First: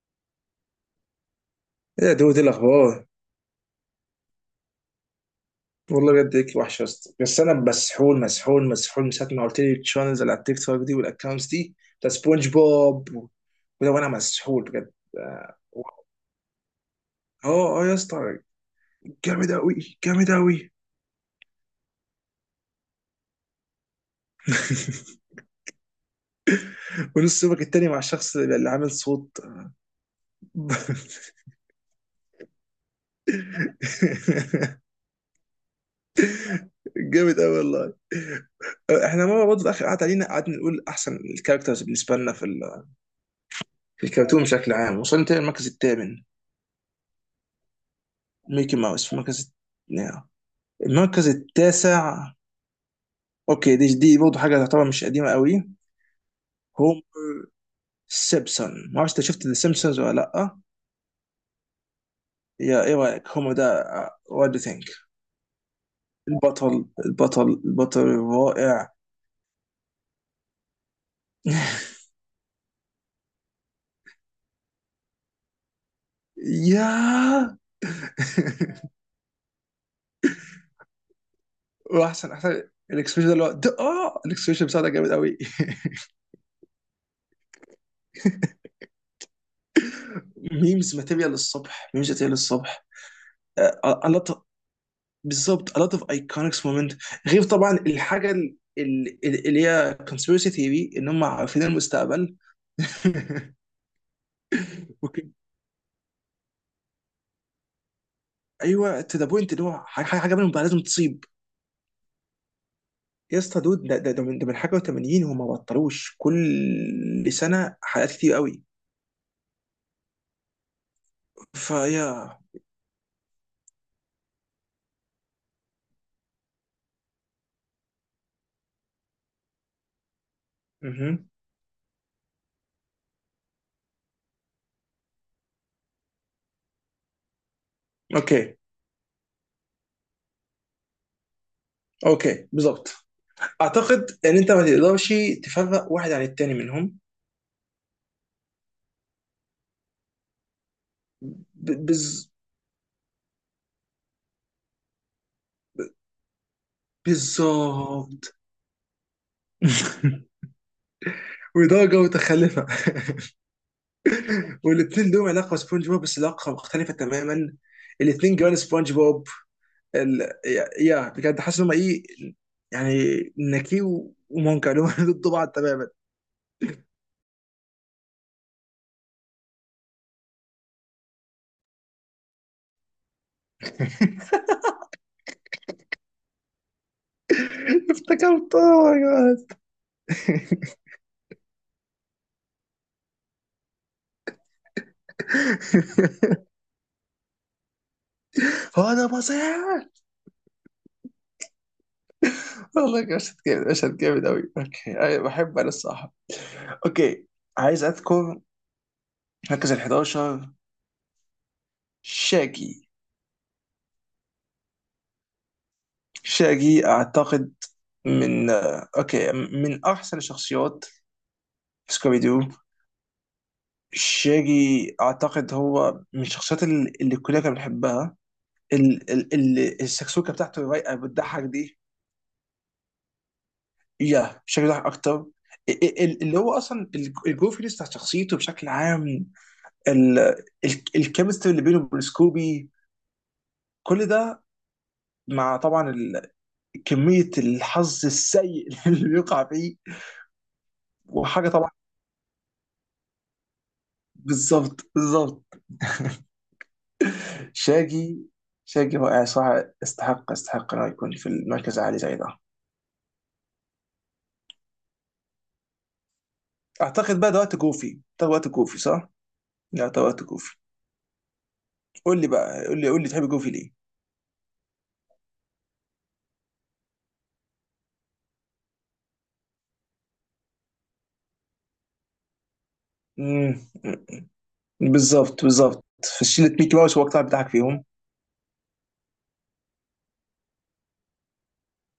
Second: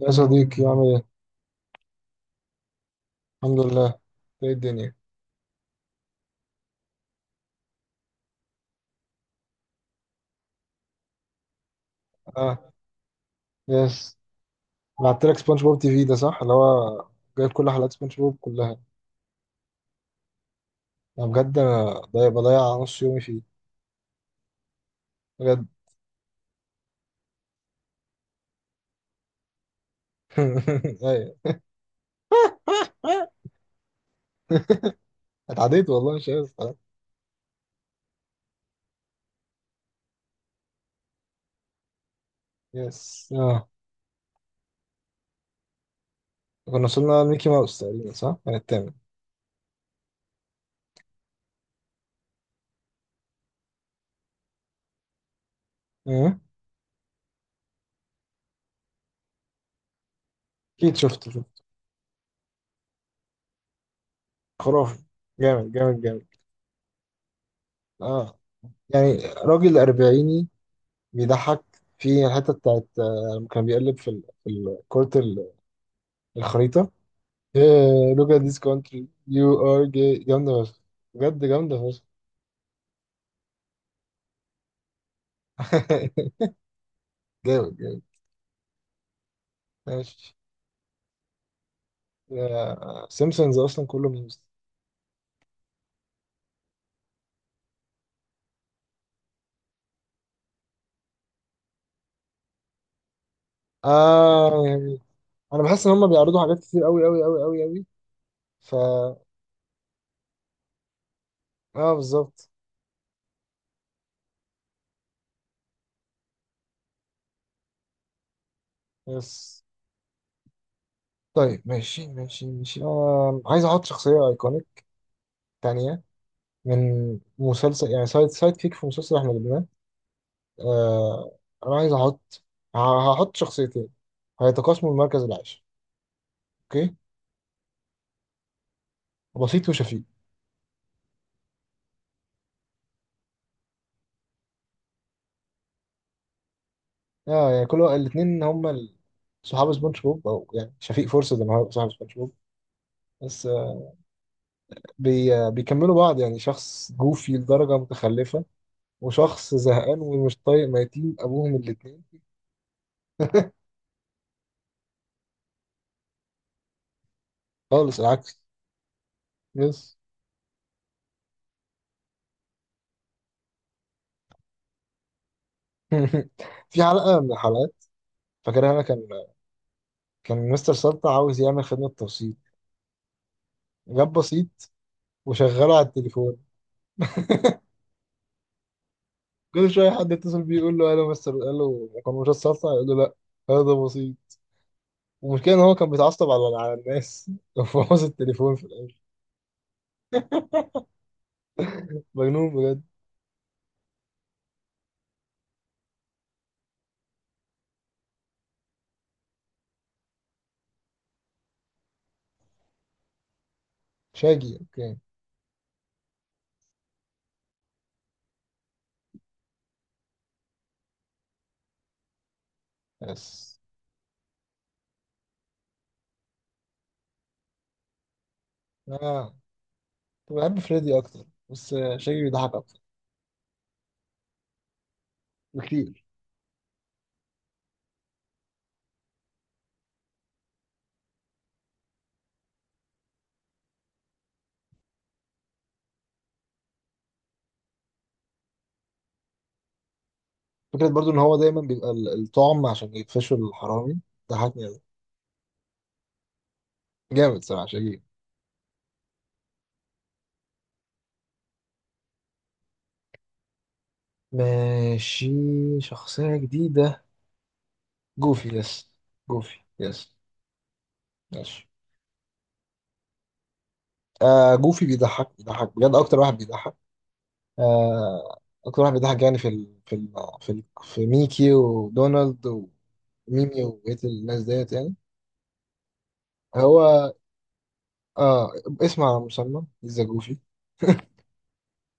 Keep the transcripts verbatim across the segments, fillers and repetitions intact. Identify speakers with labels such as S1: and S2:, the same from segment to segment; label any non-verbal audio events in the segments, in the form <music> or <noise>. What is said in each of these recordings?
S1: يا صديقي، عامل ايه؟
S2: ايه يا دود، إيه الاخبار؟
S1: الحمد لله. ايه الدنيا؟
S2: والله بجد هيك وحشه يا اسطى. بس انا مسحول مسحول مسحول من ساعه ما قلت لي الشانلز اللي على التيك توك دي والاكونتس دي بتاع سبونج
S1: اه.
S2: بوب و- وده، وانا
S1: يس.
S2: مسحول بجد.
S1: بعت لك
S2: اه.
S1: سبونج بوب تي في ده صح؟ اللي هو جايب كل
S2: اه آه
S1: حلقات
S2: يا
S1: سبونج بوب
S2: اسطى،
S1: كلها.
S2: جامد قوي، جامد قوي.
S1: انا بجد انا ضايع، بضيع نص يومي فيه
S2: <laughs>
S1: بجد.
S2: ونص يومك التاني مع الشخص اللي اللي عامل صوت.
S1: <laughs>
S2: <laughs>
S1: ايوه. <laughs> اتعديت والله، مش عايز أتعدى.
S2: جامد قوي والله. آه، احنا مره برضه اخر قعد علينا قعدنا نقول احسن الكاركترز بالنسبه لنا في ال-
S1: يس اه.
S2: في الكرتون بشكل عام، وصلنا تاني المركز الثامن.
S1: كنا وصلنا لميكي ماوس تقريبا صح؟ كان
S2: ميكي
S1: التامن.
S2: ماوس في المركز، نعم، المركز التاسع. اوكي، دي دي برضه حاجه تعتبر مش قديمه قوي.
S1: أمم.
S2: هوم سيبسون، ما اعرفش انت شفت ذا سيمبسونز ولا لا؟
S1: اكيد شفته شفته.
S2: يا، ايه رايك هوم ده؟ وات دو ثينك؟
S1: خرافي. جامد جامد جامد.
S2: البطل البطل البطل
S1: اه،
S2: الرائع.
S1: يعني راجل أربعيني بيضحك. في الحتة بتاعت آه، لما كان بيقلب في ال- في الكورت، الخريطة.
S2: يا.
S1: إيه، look at this
S2: <laughs>
S1: country you are gay، جامدة فشخ. بجد جامدة فشخ.
S2: واحسن احسن الاكسبريشن ده اللي هو ده- اه الاكسبريشن بتاعه ده جامد قوي.
S1: <laughs> جامد جامد. ماشي.
S2: <laughs> ميمز ماتيريال للصبح، ميمز ماتيريال للصبح.
S1: سيمسونز أصلا كله ميمز.
S2: بالظبط، a lot of iconic moment. غير طبعا الحاجه ال- ال- اللي هي conspiracy theory ان هم عارفين المستقبل. <laughs>
S1: آه يعني،
S2: اوكي.
S1: أنا بحس إن هما بيعرضوا حاجات كتير أوي أوي أوي أوي أوي، فا
S2: ايوه، to the point ان هو ح- ح- حاجه منهم بقى لازم تصيب.
S1: آه بالظبط.
S2: يا اسطى دود، ده ده ده من ده من حاجه وتمانين، هم ما بطلوش كل سنه حلقات كتير قوي.
S1: بس طيب، ماشي
S2: فيا.
S1: ماشي ماشي آه، عايز أحط شخصية أيكونيك تانية من مسلسل، يعني سايد سايد كيك في مسلسل إحنا جبناه.
S2: مهم.
S1: آه، أنا عايز أحط، ه- هحط شخصيتين هيتقاسموا المركز العاشر. اوكي:
S2: اوكي.
S1: بسيط وشفيق.
S2: اوكي بالظبط. اعتقد ان انت ما تقدرش تفرق واحد عن التاني منهم.
S1: اه يعني، كل الاثنين هما ال- صحاب سبونج بوب، او يعني شفيق فرصة ان هو
S2: ب-
S1: صاحب سبونج
S2: بز...
S1: بوب، بس آه، بي آه، بيكملوا بعض. يعني شخص جوفي لدرجة
S2: بالظبط.
S1: متخلفة، وشخص زهقان ومش
S2: <laughs>
S1: طايق ميتين ابوهم الاثنين.
S2: ودرجه متخلفه. والاثنين لهم علاقه بسبونج بوب، بس علاقه مختلفه تماما.
S1: خالص
S2: الاثنين
S1: العكس.
S2: جوان سبونج بوب.
S1: بس.
S2: ال... يا يا، بجد حاسس ان هم ايه، يعني نكي و- ومونكا اللي هم <laughs> ضد بعض تماما.
S1: <laughs> في حلقة من الحلقات، فاكرها انا، كان كان مستر سلطة عاوز يعمل خدمة توصيل، جاب بسيط وشغله على التليفون.
S2: <laughs> افتكرت اوه ماي جاد.
S1: كل شوية حد يتصل بيه يقول له الو مستر، الو، كان مش سلطة يقول له لا، هذا بسيط. والمشكلة إن هو كان بيتعصب
S2: <laughs>
S1: على على الناس <laughs> وبوظ التليفون في
S2: هو
S1: الآخر.
S2: ده بصيح.
S1: مجنون
S2: <laughs>
S1: بجد.
S2: والله مشهد جامد، مشهد جامد قوي. اوكي أي- بحب انا الصراحه. اوكي، عايز اذكر مركز ال حداشر، شاجي.
S1: شاجي، أوكي.
S2: شاجي اعتقد من آه، اوكي، من احسن الشخصيات في سكوبي دو.
S1: بس
S2: شيري اعتقد هو من الشخصيات ال- اللي الكليه كانت بتحبها، ال- ال-
S1: آه،
S2: ال- السكسوكه
S1: كنت بحب
S2: بتاعته الرايقه
S1: فريدي أكتر،
S2: بتضحك
S1: بس
S2: دي.
S1: آه، شاجي بيضحك أكتر
S2: يا شيري ضحك اكتر. ال-
S1: بكتير.
S2: ال- اللي هو اصلا ال- الجوفينس بتاع شخصيته بشكل عام، ال- ال- الكيمستري اللي بينه وبين سكوبي، كل ده، مع طبعا ال- كميه الحظ السيء <laughs> اللي بيقع فيه
S1: فكرة برضو إن هو
S2: وحاجه
S1: دايما
S2: طبعا.
S1: بيبقى ال- الطعم عشان يقفشوا الحرامي. ضحكني أوي.
S2: بالظبط بالظبط.
S1: جامد صراحة شاجي.
S2: شاجي، شاجي رائع صراحه، استحق استحق انه يكون في المركز العالي زي ده.
S1: ماشي. شخصية جديدة:
S2: اعتقد بقى ده وقت جوفي، ده
S1: جوفي.
S2: وقت جوفي
S1: يس.
S2: صح؟
S1: جوفي
S2: لا ده
S1: يس.
S2: وقت جوفي.
S1: ماشي.
S2: قول لي بقى، قول لي، قول لي تحب جوفي ليه؟
S1: آه، جوفي بيضحك، بيضحك بجد، أكتر واحد بيضحك. آه، أكتر واحد بيضحك يعني في ال... في ال... في, ال... في ميكي ودونالد وميمي
S2: امم.
S1: وبقية الناس ديت يعني.
S2: بالظبط بالظبط. في شلة ميكي ماوس هو
S1: هو
S2: القطع بتاعك فيهم.
S1: آه، اسم على مسمى ذا جوفي:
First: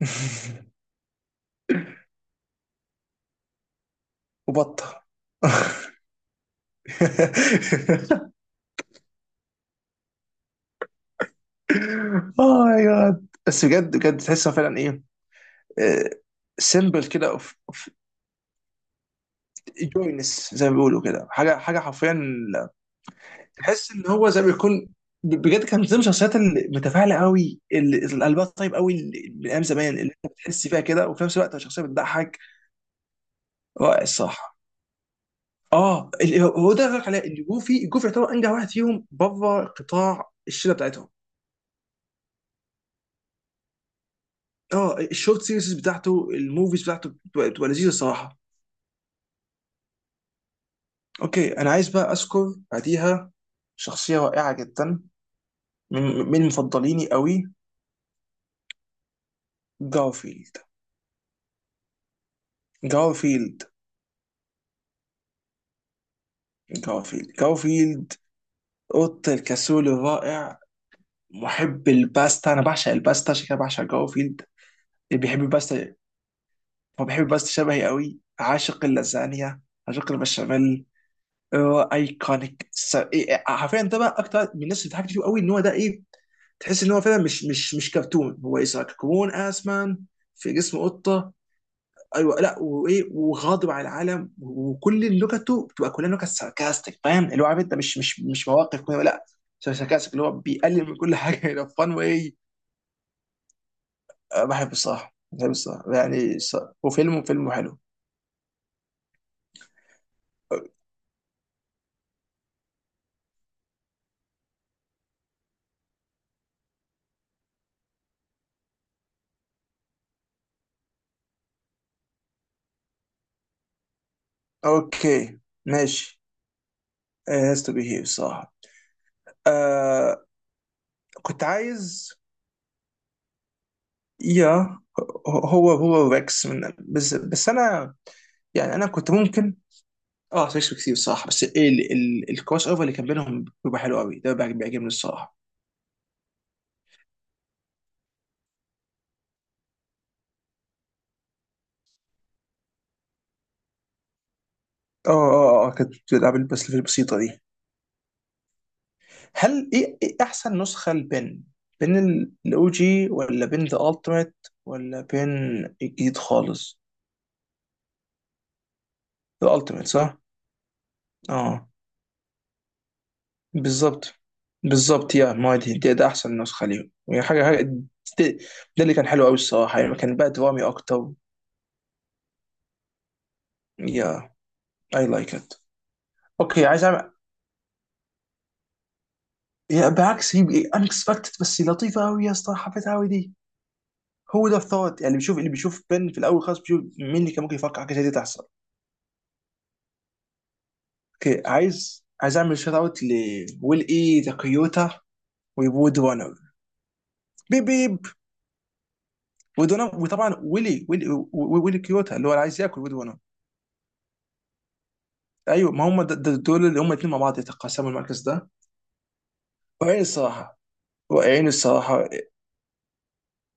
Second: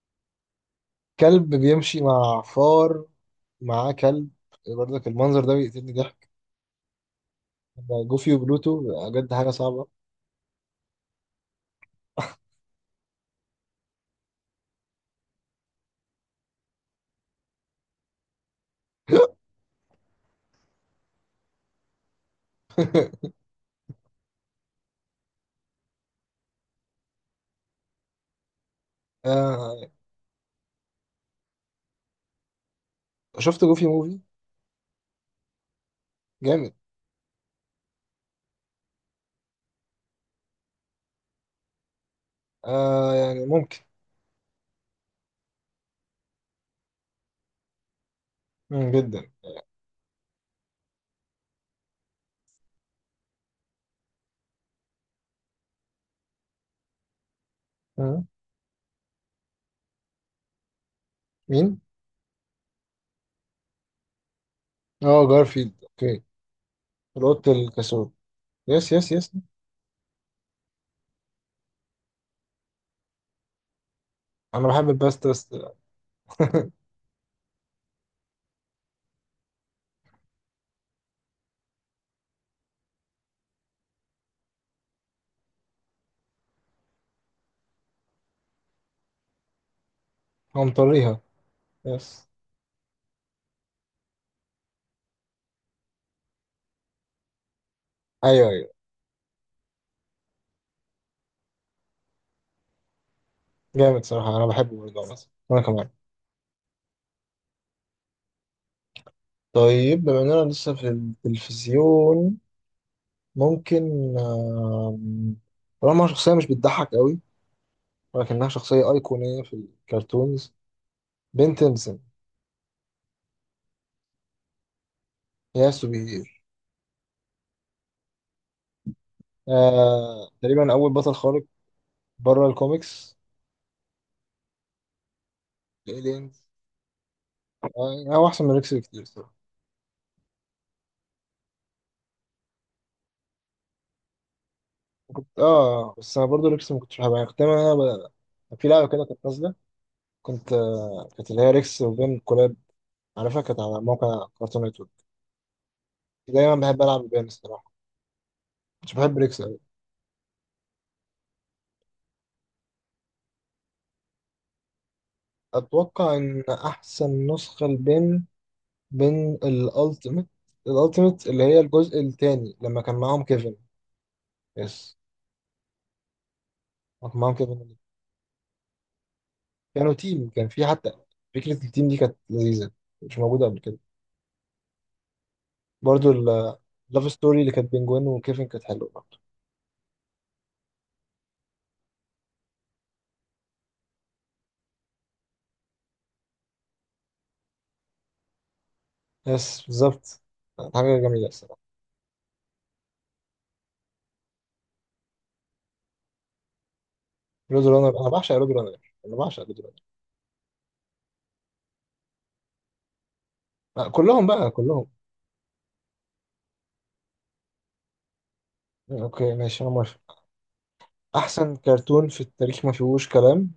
S2: <laughs>
S1: كلب بيمشي مع فار، معاه كلب.
S2: وبطة.
S1: برضك
S2: <laughs>
S1: المنظر ده بيقتلني ضحك، جوفي وبلوتو، بجد حاجة صعبة.
S2: اه يا جاد، بس بجد بجد تحسها فعلا ايه، سيمبل كده اوف.
S1: <laughs>
S2: جوينس زي ما بيقولوا كده، حاجه حاجه حرفيا، تحس ان هو زي ما يكون، ب- بجد كان زي من ضمن الشخصيات المتفاعله قوي اللي القلبها طيب قوي اللي من ايام
S1: آه.
S2: زمان اللي انت بتحس فيها كده، وفي نفس الوقت شخصيه بتضحك.
S1: شفت جوفي
S2: رائع
S1: موفي.
S2: الصراحه. اه اللي هو هو
S1: جامد.
S2: ده اللي بقولك عليه ان جوفي، جوفي يعتبر انجح واحد فيهم بره قطاع الشله بتاعتهم.
S1: آه يعني، ممكن.
S2: اه الشورت سيريز بتاعته، الموفيز بتاعته بتبقى بتبقى لذيذه الصراحه.
S1: مم جدا.
S2: اوكي، انا عايز بقى اذكر بعديها شخصيه رائعه جدا، من من مفضليني قوي،
S1: مم.
S2: جارفيلد.
S1: مين؟
S2: جارفيلد.
S1: اه، جارفيلد، اوكي.
S2: جارفيلد
S1: القط الكسول.
S2: جارفيلد
S1: يس يس يس.
S2: اوضه الكاسول الرائع، محب الباستا. انا بعشق الباستا عشان كده بعشق جوفيلد،
S1: انا بحب
S2: اللي بيحب
S1: الباسترس. <laughs>
S2: الباستا. هو بيحب الباستا شبهي قوي، عاشق اللازانيا، عاشق البشاميل. هو ايكونيك س- إيه- إيه، حرفيا ده بقى اكتر من الناس اللي ضحكت فيه قوي ان هو ده ايه، تحس ان هو فعلا مش مش مش كرتون، هو اذا كرتون اسمان في
S1: هو
S2: جسم
S1: مطريها.
S2: قطه.
S1: يس.
S2: ايوه لا، وايه وغاضب على العالم، وكل لغته بتبقى كلها لغه ساركاستيك، فاهم اللي هو عارف انت مش مش
S1: ايوه
S2: مش
S1: ايوه.
S2: مواقف كوميدية، لا، ساركاستيك اللي هو بيقلل من كل حاجه <laughs> الى فان وايه.
S1: جامد صراحة،
S2: أه،
S1: انا
S2: بحب
S1: بحبه برضه
S2: الصراحه،
S1: مثلا،
S2: بحب
S1: وانا كمان.
S2: الصراحه يعني ص- وفيلم، فيلم حلو.
S1: طيب، بما اننا لسه في التلفزيون، ممكن، آم، طالما شخصية مش بتضحك قوي، ولكنها شخصية أيقونية في الكرتونز: بن تيمسون.
S2: اوكي
S1: يا
S2: ماشي.
S1: سوبر.
S2: هاز تو بي هير الصراحه، آه.
S1: آه، تقريبا أول بطل
S2: كنت
S1: خارق
S2: عايز،
S1: بره الكوميكس،
S2: يا، هو هو
S1: الإيلينز.
S2: ريكس من، بس بس انا،
S1: آه، هو أحسن من ريكس
S2: يعني انا
S1: بكتير
S2: كنت
S1: صراحة.
S2: ممكن، اه سيكس كتير الصراحه. بس ايه ال- ال- الكروس اوفر اللي كان بينهم بيبقى حلو قوي، ده بيعجب- بيعجبني الصراحه.
S1: كنت آه، بس أنا برضه ريكس ما كنتش بحبها، يعني كنت دايماً أنا ب- في لعبة كده كانت نازلة، كنت آه، كانت اللي هي ريكس وبين كلاب، على فكرة كانت على موقع كارتون نتورك.
S2: اه اه اه كانت بتلعب
S1: دايما
S2: البس
S1: بحب ألعب
S2: البسيطه
S1: البين
S2: دي.
S1: الصراحة، مش بحب ريكس أوي.
S2: هل ايه، إيه احسن نسخه لبن؟ بين الاو جي، ولا بين ذا التيميت، ولا بين
S1: أتوقع
S2: الجديد
S1: إن
S2: خالص؟
S1: أحسن نسخة البين، بين
S2: الالتيميت صح.
S1: الألتيميت. الألتيميت اللي هي
S2: اه
S1: الجزء التاني لما كان معاهم كيفن.
S2: بالظبط
S1: يس.
S2: بالظبط. يا ما هي دي دي- ده احسن نسخه ليهم،
S1: لما كان
S2: يعني
S1: معاهم
S2: حاجه حاجه
S1: كيفن
S2: ده، ده اللي كان حلو قوي الصراحه،
S1: كانوا
S2: يعني كان
S1: تيم،
S2: بقى
S1: كان
S2: درامي
S1: في حتى
S2: اكتر.
S1: فكرة التيم دي، كانت لذيذة، مش موجودة قبل كده.
S2: يا، اي لايك ات.
S1: برضو
S2: اوكي عايز أعمل،
S1: اللاف ستوري اللي كانت بين جوين وكيفن كانت حلوة برضو.
S2: يا بالعكس، هي انكسبكتد بس لطيفه قوي يا اسطى، حبيتها قوي دي. هو ده الثوت، يعني بيشوف اللي بيشوف بن في الاول خالص، بيشوف مين اللي كان ممكن يفكر حاجه زي دي تحصل.
S1: يس بالظبط، كانت حاجة جميلة
S2: اوكي،
S1: الصراحة.
S2: عايز عايز اعمل شوت اوت لويل اي تاكيوتا وبود وانر، بيب
S1: رود رانر،
S2: بيب.
S1: أنا بعشق رود رانر، أنا بعشق رود
S2: وود
S1: رانر.
S2: وانر وطبعا ويلي ويلي و- ويلي كيوتا اللي هو اللي عايز ياكل وود وانر.
S1: آه، كلهم بقى كلهم.
S2: ايوه، ما هم د- د- دول اللي هم الاثنين مع بعض يتقاسموا المركز ده.
S1: اوكي ماشي، انا
S2: وعين
S1: موافق.
S2: الصراحه، وعين
S1: احسن كرتون
S2: الصراحه.
S1: في التاريخ ما فيهوش كلام،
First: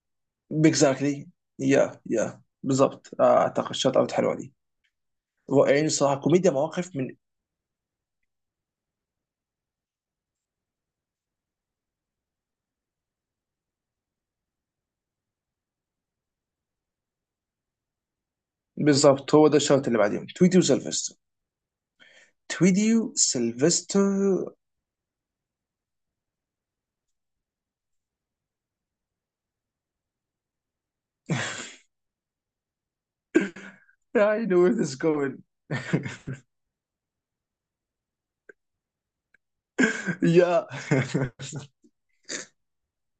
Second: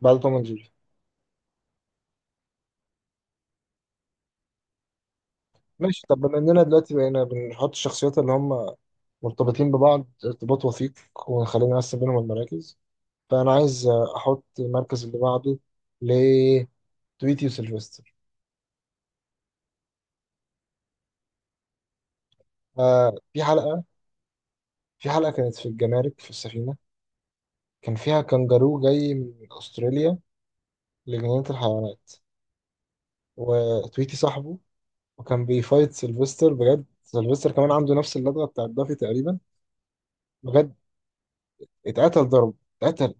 S1: بعد توم اند جيري.
S2: اكزاكتلي. يا يا بالظبط، آه، اعتقد شوت اوت حلوه دي. رائعين
S1: ماشي. طب
S2: الصراحه،
S1: بما
S2: كوميديا
S1: اننا دلوقتي
S2: مواقف من.
S1: بقينا بنحط الشخصيات اللي هم مرتبطين ببعض ارتباط وثيق، ونخلينا نقسم بينهم المراكز، فانا عايز احط المركز اللي بعده لتويتي وسيلفستر.
S2: بالظبط، هو ده الشوط اللي بعديهم تويدي وسلفستر، تويدي
S1: آه، في حلقة،
S2: وسلفستر.
S1: في حلقة كانت في الجمارك في السفينة، كان فيها كانجارو جاي من استراليا لجنينة الحيوانات، وتويتي
S2: I
S1: صاحبه،
S2: know where this is going.
S1: وكان
S2: <laughs>
S1: بيفايت سيلفستر. بجد، سيلفستر كمان عنده نفس اللدغة بتاعت دافي تقريبا.
S2: يا،
S1: بجد، اتقتل ضرب، اتقتل.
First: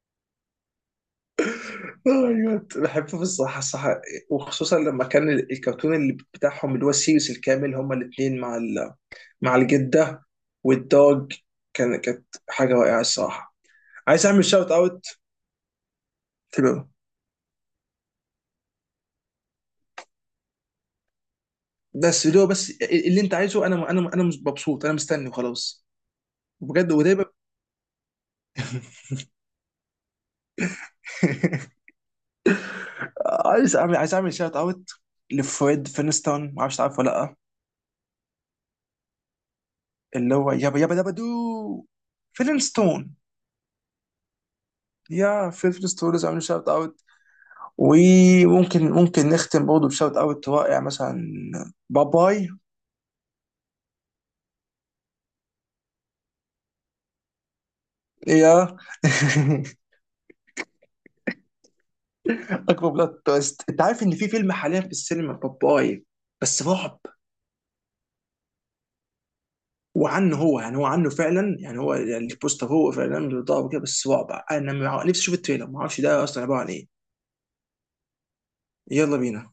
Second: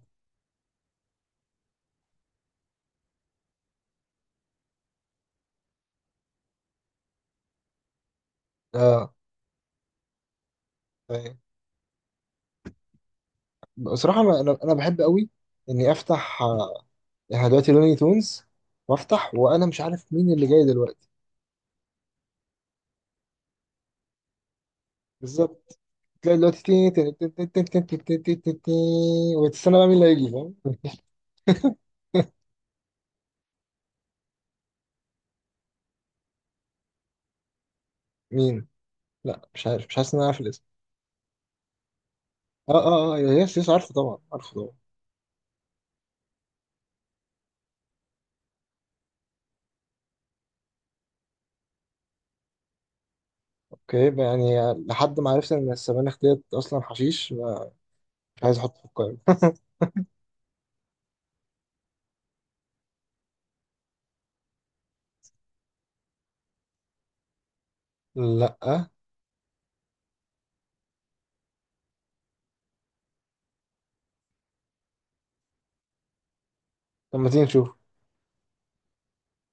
S2: ايوه بحبه الصراحه الصراحه. وخصوصا لما كان ال- الكرتون اللي بتاعهم، اللي هو السيريس الكامل، هما الاثنين مع ال...
S1: اه.
S2: مع الجده والدوج،
S1: أيوة.
S2: كان، كانت حاجه رائعه الصراحه.
S1: بصراحة،
S2: عايز
S1: أنا
S2: اعمل
S1: أنا
S2: شوت
S1: أنا بحب
S2: اوت.
S1: قوي إني أفتح آه،
S2: تمام.
S1: يعني دلوقتي لوني تونز، وأفتح وأنا مش عارف مين اللي جاي دلوقتي.
S2: بس اللي هو، بس اللي انت عايزه انا، انا انا مبسوط، انا مستني
S1: بالظبط،
S2: وخلاص.
S1: تلاقي دلوقتي
S2: بجد
S1: تي-
S2: ودايما.
S1: تي- تي- تي- تي- تي- تي- تي- تي- تي- تي- وتستنى بقى مين اللي هيجي، فاهم.
S2: <laughs> عايز اعمل عايز اعمل شوت اوت لفريد فينستون، ما اعرفش تعرفه ولا لا.
S1: مين؟ لا مش عارف، مش حاسس إن أنا
S2: اللي
S1: عارف
S2: هو
S1: الاسم.
S2: يابا يابا يابا دو،
S1: اه اه
S2: فينستون.
S1: اه، يس يس، عارفه طبعا، عارفه طبعا.
S2: يا فيل فينستون، لازم اعمل شوت اوت. وممكن ممكن نختم برضه بشوت اوت رائع مثلا، باباي.
S1: اوكي بقى، يعني لحد ما عرفت إن السبانخ ديت أصلا حشيش، مش عايز
S2: يا.
S1: أحطه في القائمة. <laughs>
S2: <laughs> اكبر بلوت تويست، انت عارف ان في فيلم حاليا في السينما، باباي، بس رعب.
S1: لا.
S2: وعنه هو يعني، هو عنه فعلا يعني، هو البوستر هو فعلا بيضرب كده بس رعب، انا مع- نفسي اشوف التريلر، ما اعرفش ده اصلا عباره عن ايه.
S1: طب ما تيجي نشوف.
S2: يلا بينا.